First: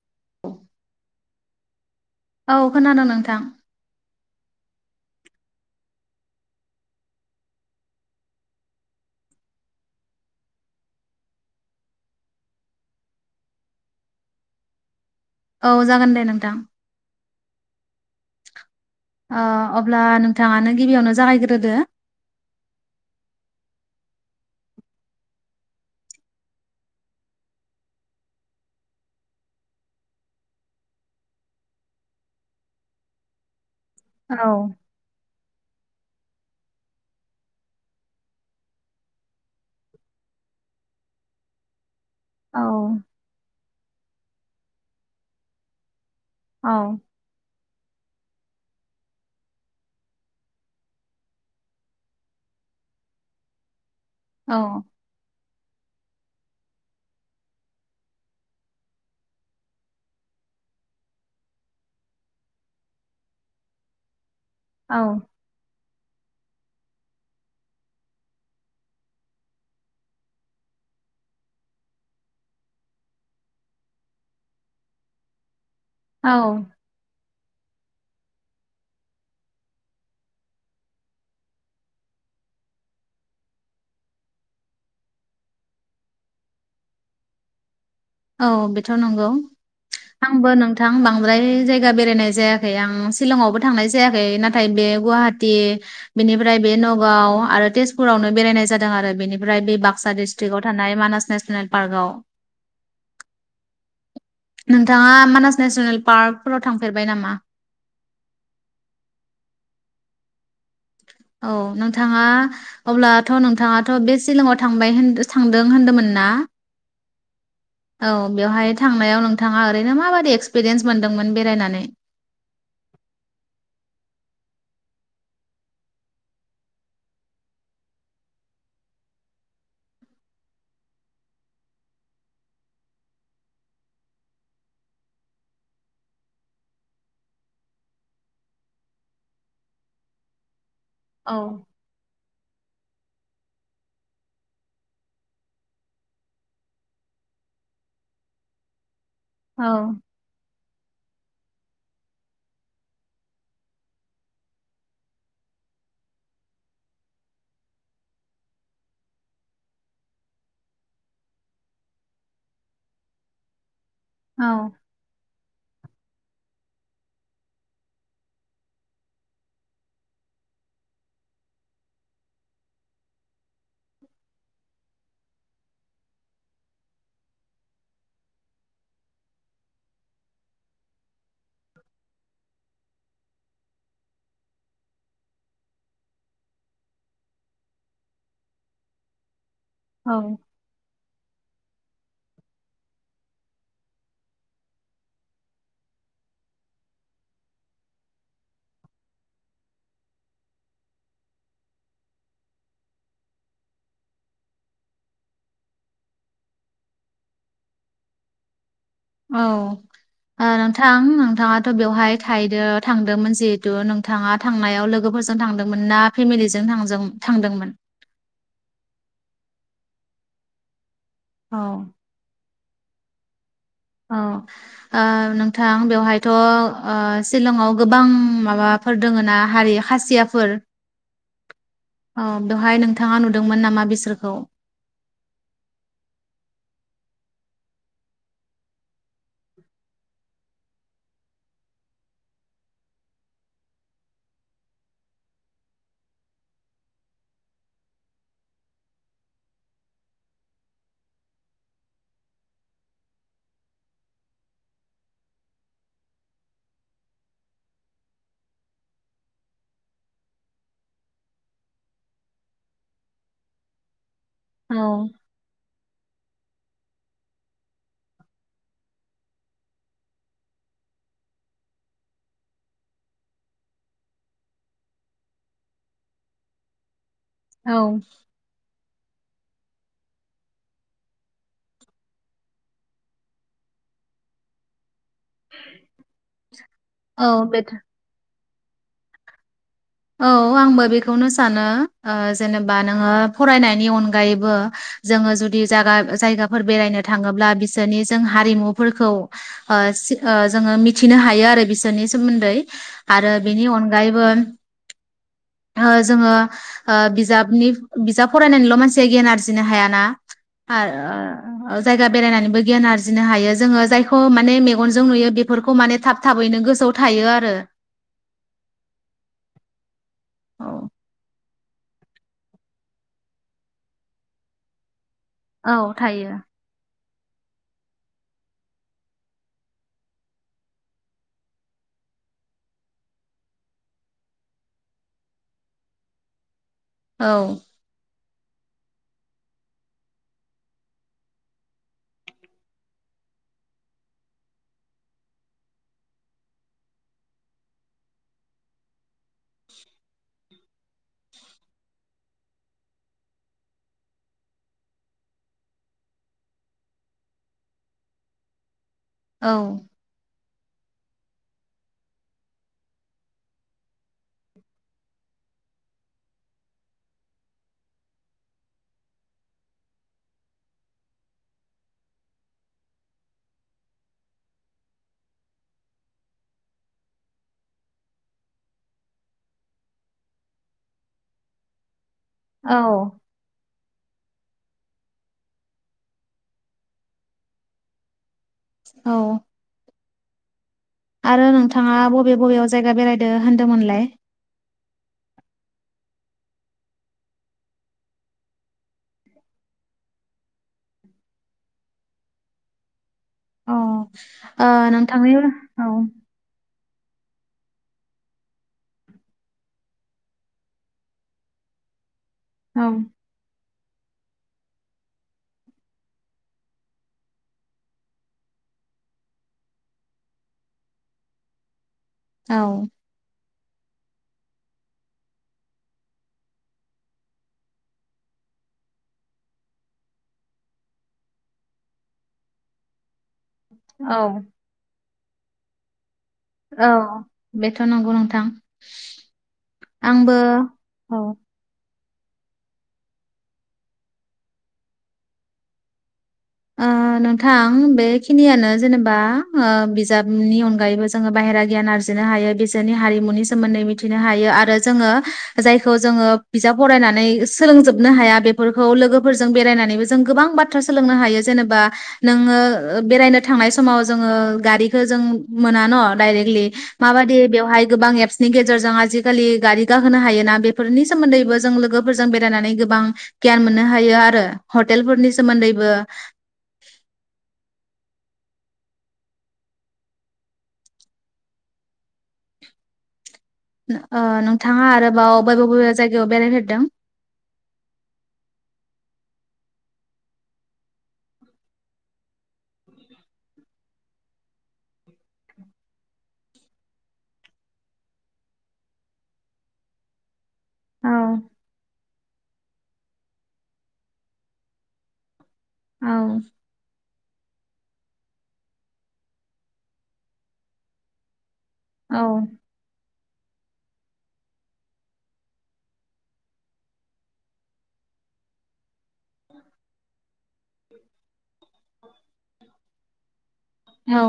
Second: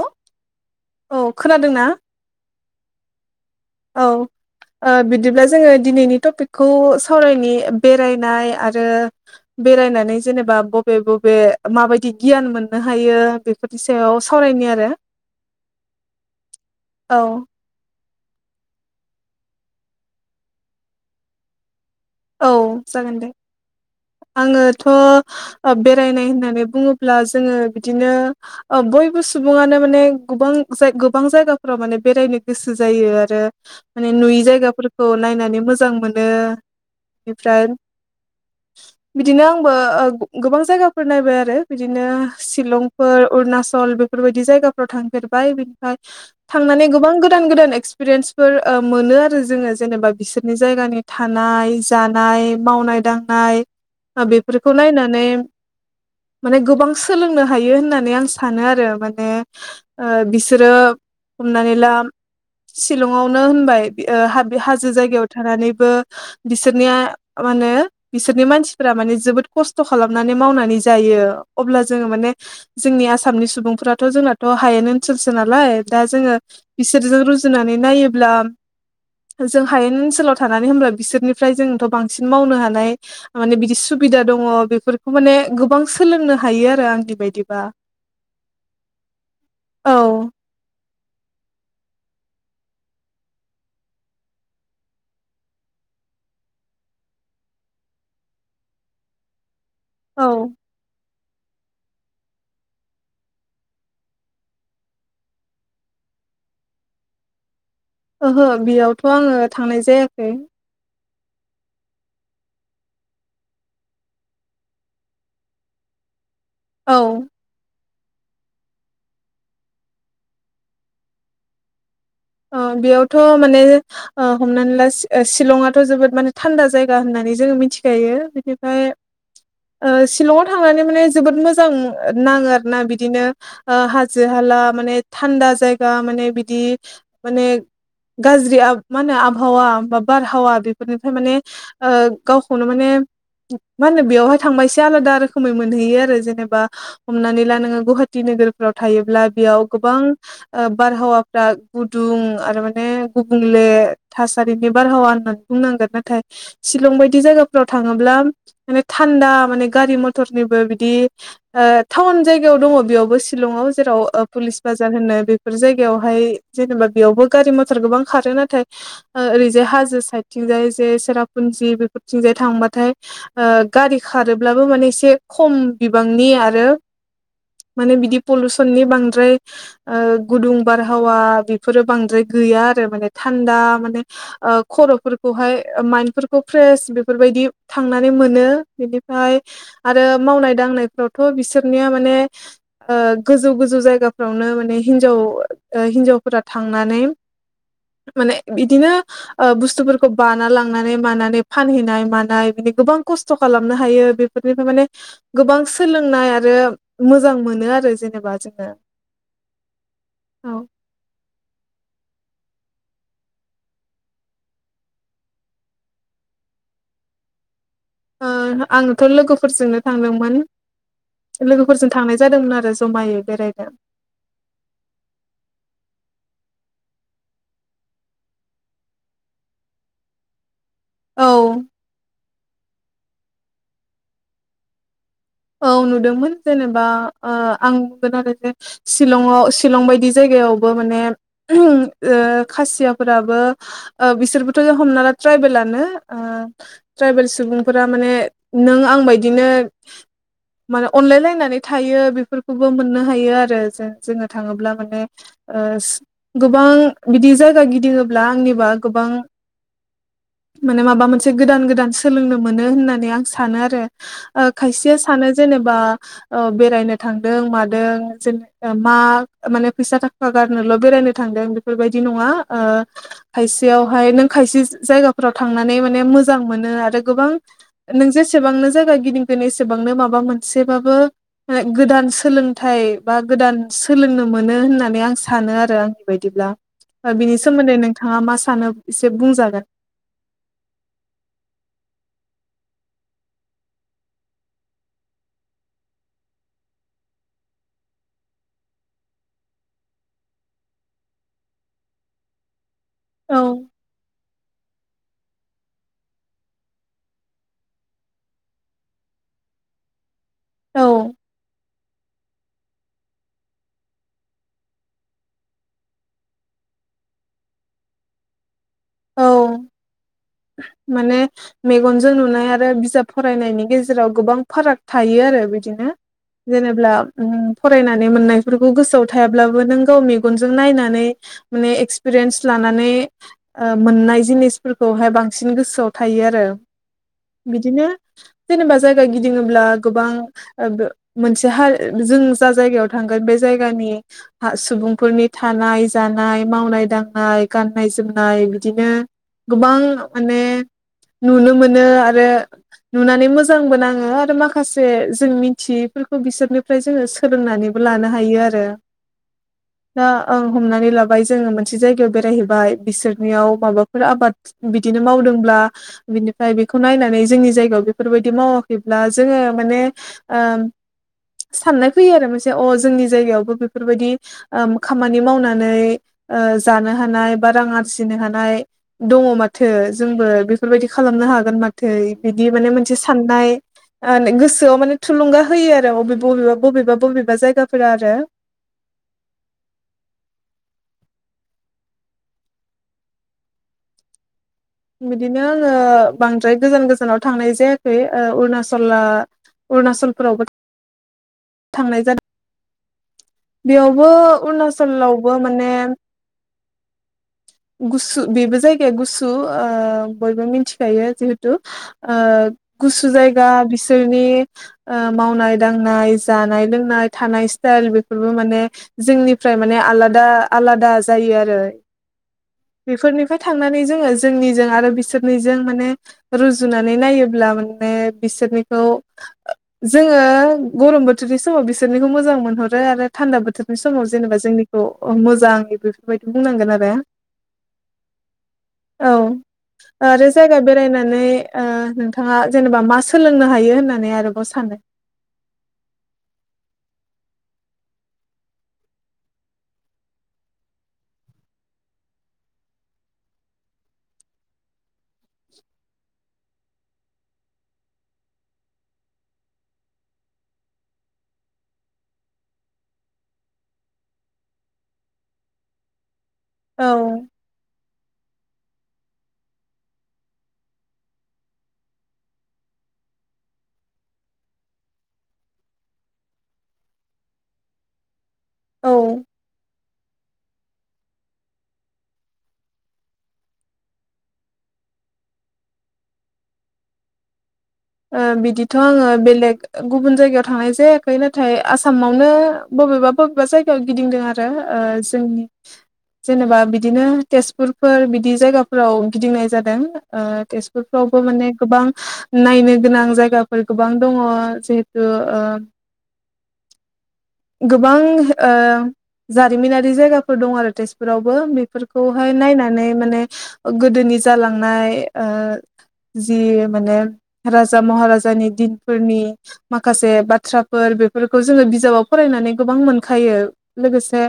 Hello औ खोनादों ना? औ खोनादों नोंथां। औ ओ बिदिब्ला जोङो दिनैनि टपिकखौ सावरायनि बेरायनाय आरो बेरायनानै जेनेबा बबे बबे माबायदि गियान मोननो हायो बेफोरनि सायाव सावरायनि आरो। औ जागोन दे नोंथां। औ। ओ अब्ला नोंथाङानो गिबियावनो जागायग्रोदो। औ जागोन दे आंङोथ' ओ बेरायनाय होननानै बुङोब्ला जोङो बिदिनो ओ बयबो सुबुङानो माने गोबां गोबां जायगाफ्राव माने बेरायनो गोसो जायो आरो माने औ नुयि जायगाफोरखौ नायनानै मोजां जों मोनो निफ्राय बिदिनो आंबो ओ गोबां जायगाफोर नायबाय आरो बिदि नो औ सिलंफोर अरुनाचल ल बेफोरबायदि जायगाफ्राव थांफेरबाय बिनिफ्राय औ थांनानै गोबां गोदान गोदान एक्सपिरियेन्सफोर मोनो आरो जोङो जेनेबा बिसोरनि जायगानि थानाय जानाय मावनाय दांनाय बेफोरखौ नायनानै माने गोबां सोलोंनो हायो होननानै आं सानो आरो माने ओ बिसोरो हमनानैला सिलंआवनो होनबाय हा बे हाजो औ जायगायाव थानानैबो बिसोरनिया माहोनो बिसोरनि मानसिफोरा माने जोबोद खस्थ'' खालामनानै मावनानै जायो अब्ला जोङो माने जोंनि आसामनि सुबुंफोराथ' जोंनाथ' हायेन ओनसोलसो नालाय दा औ जोङो बिसोरजों रुजु जुनानै नायोब्ला जों हायेन ओनसोलाव थानानै होम्ब्ला बिसोरनि ओमफ्राय जोंथ' बांसिन मावनो हानाय माने बिदि सुबिदा दङ बेफोरखौ माने गोबां सोलोंनो हायो आरो आं बिबायदिबा औ बेथ' नंगौ आंबो नोंथां थां बांद्राय जायगा बेरायनाय जायाखै आं सिलंआवबो थांनाय जायाखै नाथाय बे गुवाहाटी बेनिफ्राय बे न'गाव आरो तेजपुरावनो बेरायनाय जादों आरो बेनिफ्राय बे बाक्सा औ डिसट्रिकआव थानाय मानास नेसनेल पारगाव नोंथाङा मानास नेसनेल पार्कफोराव थांफेरबाय नामा? ओहो बेयावथ' आंङो थांनाय जायाखै औ नोंथाङा अब्लाथ' नोंथाङाथ' बे सिलंआव थांबाय होन थांदों होनदोंमोन ना औ औ बेवहाय थांनायाव नोंथाङा ओरैनो माबादि एक्सपिरियेन्स मोनदोंमोन बेरायनानै ओ बेयावथ' माने ओ हमनानै ला सिलंआथ' जोबोद माने थान्दा जायगा होननानै जोङो मिथिखायो बिनिफ्राय ओ सिलंआव थांनानै माने जोबोद मोजां नाङो आरो ना बिदिनो ओ हाजो हाला माने थान्दा जायगा माने बिदि माने गाज्रि आब मा होनो आबहावा बा बारहावा बे बेफोरनिफ्राय माने औ ओ गावखौनो माने मा होनो बेयावहाय थांबा एसे आलादा रोखोमै मोनहैयो आरो जेनेबा हमनानै ला नोङो गुवाहाटि नोगोरफ्राव थायो ब्ला बेयाव औ गोबां ओ बारहावाफ्रा गुदुं आरो माने गुबुंले थासारिनि बारहावा होननानै बुंनांगोन नाथाय सिलं बायदि जायगाफोराव थाङोब्ला माने थान्दा माने गारि मथरनिबो बिदि ओ टाउन जायगायाव दङ बेयावबो सिलंआव जेराव ओ औ पुलिस बाजार होनो बे फोर जायगायावहाय जेनेबा बेयावबो गारि मथर गोबां खारो नाथाय ओरैजाय हाजो साइदथिंजाय एसे सेरापुन्जि बेफोरथिंजाय थांबाथाय ओ गारि खारोब्लाबो माने एसे खम बिबांनि आरो माने बिदि पलुसननि बांद्राय ओ गुदुं बारहावा बेफोरो बांद्राय गैया आरो माने थान्दा माने ओ खर'फोरखौहाय माइन्दफोरखौ फ्रेस बेफोरबायदि थांनानै मोनो बिनिफ्राय आरो औ मावनाय दांनायफ्राव-' थ' बिसोरनिया माने ओ गोजौ गोजौ जायगाफ्रावनो माने हिनजाव हिनजाव फोरा थांनानै माने बिदिनो ओ बुस्थुफोरखौ बाना लांनानै मानानै फानहैनाय मानाय बिदि गोबां खस्थ खालामनो हायो बेफोरनिफ्राय माने गोबां सोलोंनाय आरो मोजां मोनो आरो जेनेबा जोंङो। औ ओ नोंथां। नोंथाङाथ बेवहाय थायैदों थांदोंमोन जिहेथु नोंथाङा थांनायाव लोगोफोरजों थांदोंमोन ना फेमिलिजों थां थांदोंमोन। ओ आंनोथ लोगोफोरजोंनो थांदोंमोन। औ लोगोफोरजों थांनाय जादोंमोन आरो जमायै। बेरायनो। औ ओ नोंथां बेवहायथ ओ सिलंआव गोबां माबाफोर दोङ ना हारि खाासियाफोर। औ दहाय नोंथां। नोंथाङा नुदोंमोन नामा बिसोरखौ औ नुदोंमोन जेनेबा ओ आं बुंगोन आरो जे शिलंआव शिलं बायदि जायगायावबो माने ओ खासियाफोराबो ओ बिसोरबोथ हमना ला ट्राइबेलानो ओ ट्राइबेल सुबुंफोरा माने नों आं बायदिनो। माने अनलायलायनानै थायो बेफोरखौबो मोननो हायो आरो जों जोंङो थाङोब्ला माने गोबां बिदि जायगा गिदिङोब्ला आंनिबा गोबां माने माबा मोनसे गोदान गोदान सोलोंनो मोनो होननानै आं सानो आरो। खायसेस औ सानो जेनेबा औ बेरायनो थांदों मादों जेन मा माने फैसा थाखा गारनोल बेरायनो थांदों बेफोरबायदि नङा ओ खायसेयावहाय नों खायसे जायगाफोराव थांनानै माने मोजां मोनो आरो। गोबां औ नों जेसेबांनो जायगा गिदिंगोन एसे गोबांनो माबा मोनसेबाबो गोदान सोलोंथाइ बा गोदान सोलोंनो मोनो होननानै आं। सानो आरो आंनिबायदिब्ला औ बिनि बेथ' सोमोन्दै नोंथाङा मास सानो एसे बुंजागोन। औ आंबो बेखौनो सानो ओ जेनेबा नोंङो फरायनायनि अनगायैबो जोंङो जुदि जागा जायगाफोर बेरायनो थाङोब्ला बिसोरनि जों हारिमुफोरखौ ओ ओ जोंङो मिथिनो हायो आरो बिसोरनि सोमोन्दै। आरो औ बेनि अनगायैबो-' ओ जोंङो ओ बिजाबनि बिजाब फरायनानैल मानसिया गियान आरजिनो हायाना औ जायगा बेरायनानैबो गियान आरजिनो हायो जोंङो जायखौ माने मेगनजों नुयो बेफोरखौ माने थाब थाबैनो गोसोआव थायो आरो। [inaudible] औ माने मेगनजों नुनाय आरो बिजाब फरायनायनि गेजेराव गोबां फाराग थायो आरो बिदिनो औ थायो जेनेब्ला। ओ फरायनानै मोननायफोरखौ गोसोआव थायाब्लाबो नों गाव मेगनजों नायनानै माने एक्सपिरियेन्स लानानै मोननाय जिनिसफोरखौहाय बांसिन गोसोआव थायो आरो। औ बिदिनो जेनेबा जायगा गिदिङोब्ला गोबां मोनसे हा जों जा जायगायाव थांगोन बे जायगानि सुबुंफोरनि थानाय जानाय मावनाय दांनाय गाननाय जोमनाय नाय बिदिनो गोबां माने नुनो मोनो आरो नुनानै मोजांबो नाङो आरो माखासे जों मिथियैफोरखौ बिसोरनिफ्राय जोंङो सोलोंनानैबो लानो हायो आरो औ ओं हमनानै लाबाय जोंङो मोनसे जायगायाव बेरायहैबाय। बिसोरनियाव माबाफोर आबाद बिदिनो मावदोंब्ला बिनिफ्राय बेखौ नायनानै जोंनि जायगायाव बेफोरबायदि मावाखैब्ला जोंङो माने ओ साननाय फैयो आरो मोनसे अ जोंनि जायगायावबो बेफोरबायदि ओ खामानि मावनानै ओ जानो हानाय बा रां आरजिनो हानाय दङ माथो जोंबो बेफोरबायदि खालामनो हागोन माथो। बिदि माने औ मोनसे साननाय ओ गोसोआव माने थुलुंगा होयो आरो बबेबा बबेबा बबेबा बबेबा जायगाफोरा आरो औ आरो नोंथांङा बबे बबेयाव जायगा बेरायदो होन्दोंमोनलाय बिदिनो आंङो बांद्राय गोजान गोजानाव थांनाय जायाखै ओ अरुणचला अरुणचलफोरावबो थांनाय जादों औ बेयावबो ओ नोंथांनि अरुणचलावबो औ माने गुसु बेबो जायगाया गुसु ओ‌ बयबो मिथिखायो जिहेथु ओ औ गुसु जायगा बिसो बिसोरनि ओ मावनाय दांनाय जानाय लोंनाय थानाय स्टाइल बेफोरबो माने जोंनिफ्राय माने आलादा-आलादा जायो आरो औ बेफोरनिफ्राय थांनानै जोंङो जोंनिजों आरो बिसोरनि माने रुजुनानै नायोब्ला माने बिसोरनि जोंङो गरम बो बे समाव बिसोरनिखौ मोजां मोनहरो आरो थान्दा बोथोर बे समाव जेनेबा जोंनिखौ अ मोजांनि बे बुंनांगोन औ बेथ' नंगौ नोंथां आरो आंबो जायगा बेरायनानै औ ओ नों नोंथांङा जेनेबा मा सोलोंनो हायो होननानै आरोबाव सानो ओ नोंथां बेखिनियानो जेनेबा ओ बिजाबनि अनगायैबो जोंङो बाहेरा गियान आरजिनो हायो बिसोरनि हारिमुनि सोमोन्दै मिथिनो हायो आरो जोंङो जायखौ जोंङो बिजाब फरायनानै सोलोंजोबनो हाया बेफोरखौ लोगोफोरजों बेरायनानैबो जों गोबां बाथ्रा सोलोंनो हायो जेनेबा नोंङो बेरायनो थांनाय समाव जोंङो गारिखौ जों मोना न डाइरेक औ माबादि बेवहाय गोबां एपसनि गेजेरजों आजिखालि गारि गाखोनो हायोना बेफोरनि सोमोन्दैबो जों लोगोफोरजों बेरायनानै गोबां गियान मोननो हायो आरो हटेलफोरनि सोमोन्दैबो [inaudible] औ नोंथांङा आरोबाव बावबेबा बावबेबा जायगायाव बेरायफेरदों बिदिथ आङो बेलेग गुबुन जायगायाव थांनाय जायाखै नाथाय आसामावनो बबेबा-बबेबा जायगायाव गिदिंदों आरो जोंनि जेनेबा बिदिनो तेजपुरफोर बिदि जायगाफोराव गिदिंनाय जादों तेज औ बेफ्रावबो माने गोबां नायनो गोनां जायगाफोर गोबां दङ जिहेथु औ गोबां ओ जारिमिनारि जायगाफोर दं आरो तेजपुरावबो बे बफोरखौहाय नायनानै माने गोदोनि जालांनाय ओ जि माने राजा महाराजानि दिन फोरनि माखासे बाथ्राफोर बेफोरखौ जोंङो बिजाबाव फरायनानै गोबां मोनखायो लोगोसे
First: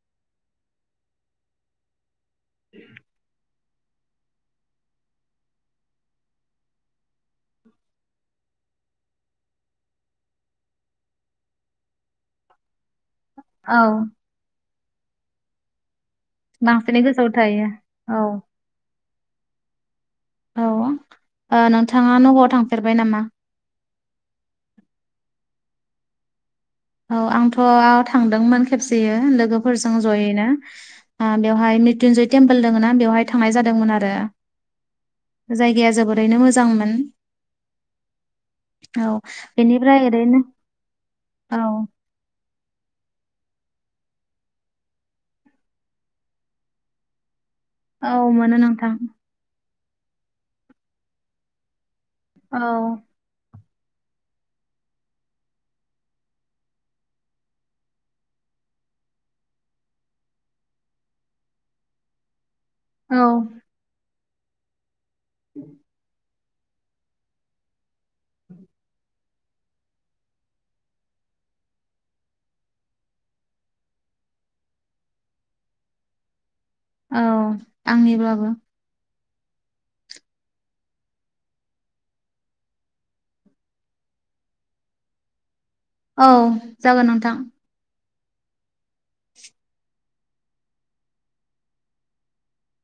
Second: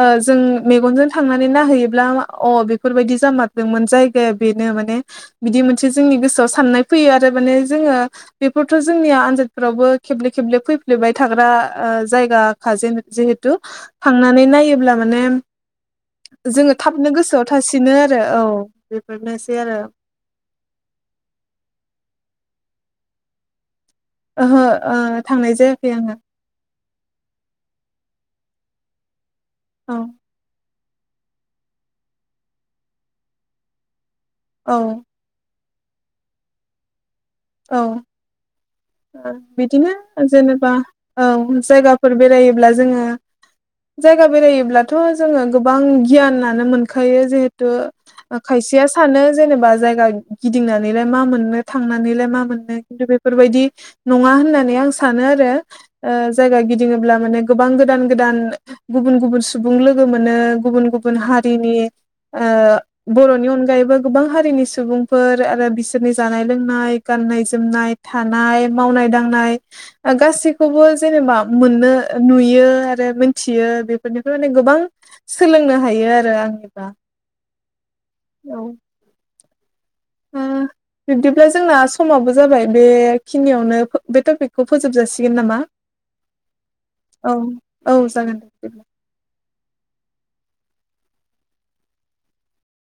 ओ जों मेगनजों थांनानै ना होयोब्ला अ बेफोरबायदि जामा मोन जायगाया बेनो माने बिदि मोनसे जोंनि गोसोआव साननाय फैयो आरो माने जोंङो बेफोरथ जोंनिया आनजादफोरावबो खेब्ले-खेब्ले फैफ्लेबबाय थाग्रा ओ जायगा खाजेन जिहेथु औ थांनानै नायोब्ला माने जोङो थाबनो गोसोआव थासिनो आरो औ बेनोसै आरो औ नोंथाङा नगावआव थांफेरबाय नामा ओहो थांनाय जायाखै आङो औ आंथ थांदोंमोन खेबसेयो लोगो औ लोगोफोरजों जयै नो बेवहाय मृथ्युन्जय टेम्पोल दङ ना बेवहाय थांनाय जादोंमोन आरो औ जायगाया जोबोरैनो मोजांमोन औ औ बिदिनो बेनिफ्राय ओरैनो जेनेबा औ जायगाफोर बेरायोब्ला जोङो जायगा बेरायोब्लाथ‌ जोङो गोबां गियानानो मोनखायो जे औ मोनो खायसेया नोंथां सानो जेनेबा जाय गिदिंनानैलाय मा मोननो थांना लाय मा औ मोननो खिन्थु बेफोरबायदि नङा होननानै आं सानो आरो जायगा गिदिङोब्ला माने गोबां गोदान गोदान गुबुन गुबुन सुबुं लोगो मोनो गुबुन गुबुन हारिनि औ बरनि अनगायैबो गोबां हारिनि सुबुं आरो बिसोरनि जानाय जानाय गाननाय जोमनाय थानाय मावनाय दांनाय गासैखौबो जेनेबा मोननो नुयो आरो मोनथियो बेफोरनिफ्राय माने गोबां सोलोंनो हायो आरो आंनि औ आंनिब्लाबो। बिब्दिब्ला जोंना समावबो जाबाय बेखिनियावनो बे टपिकखौ फोजोबजासिगोन नामा? औ जागोन नोंथां। औ औ जागोन दे।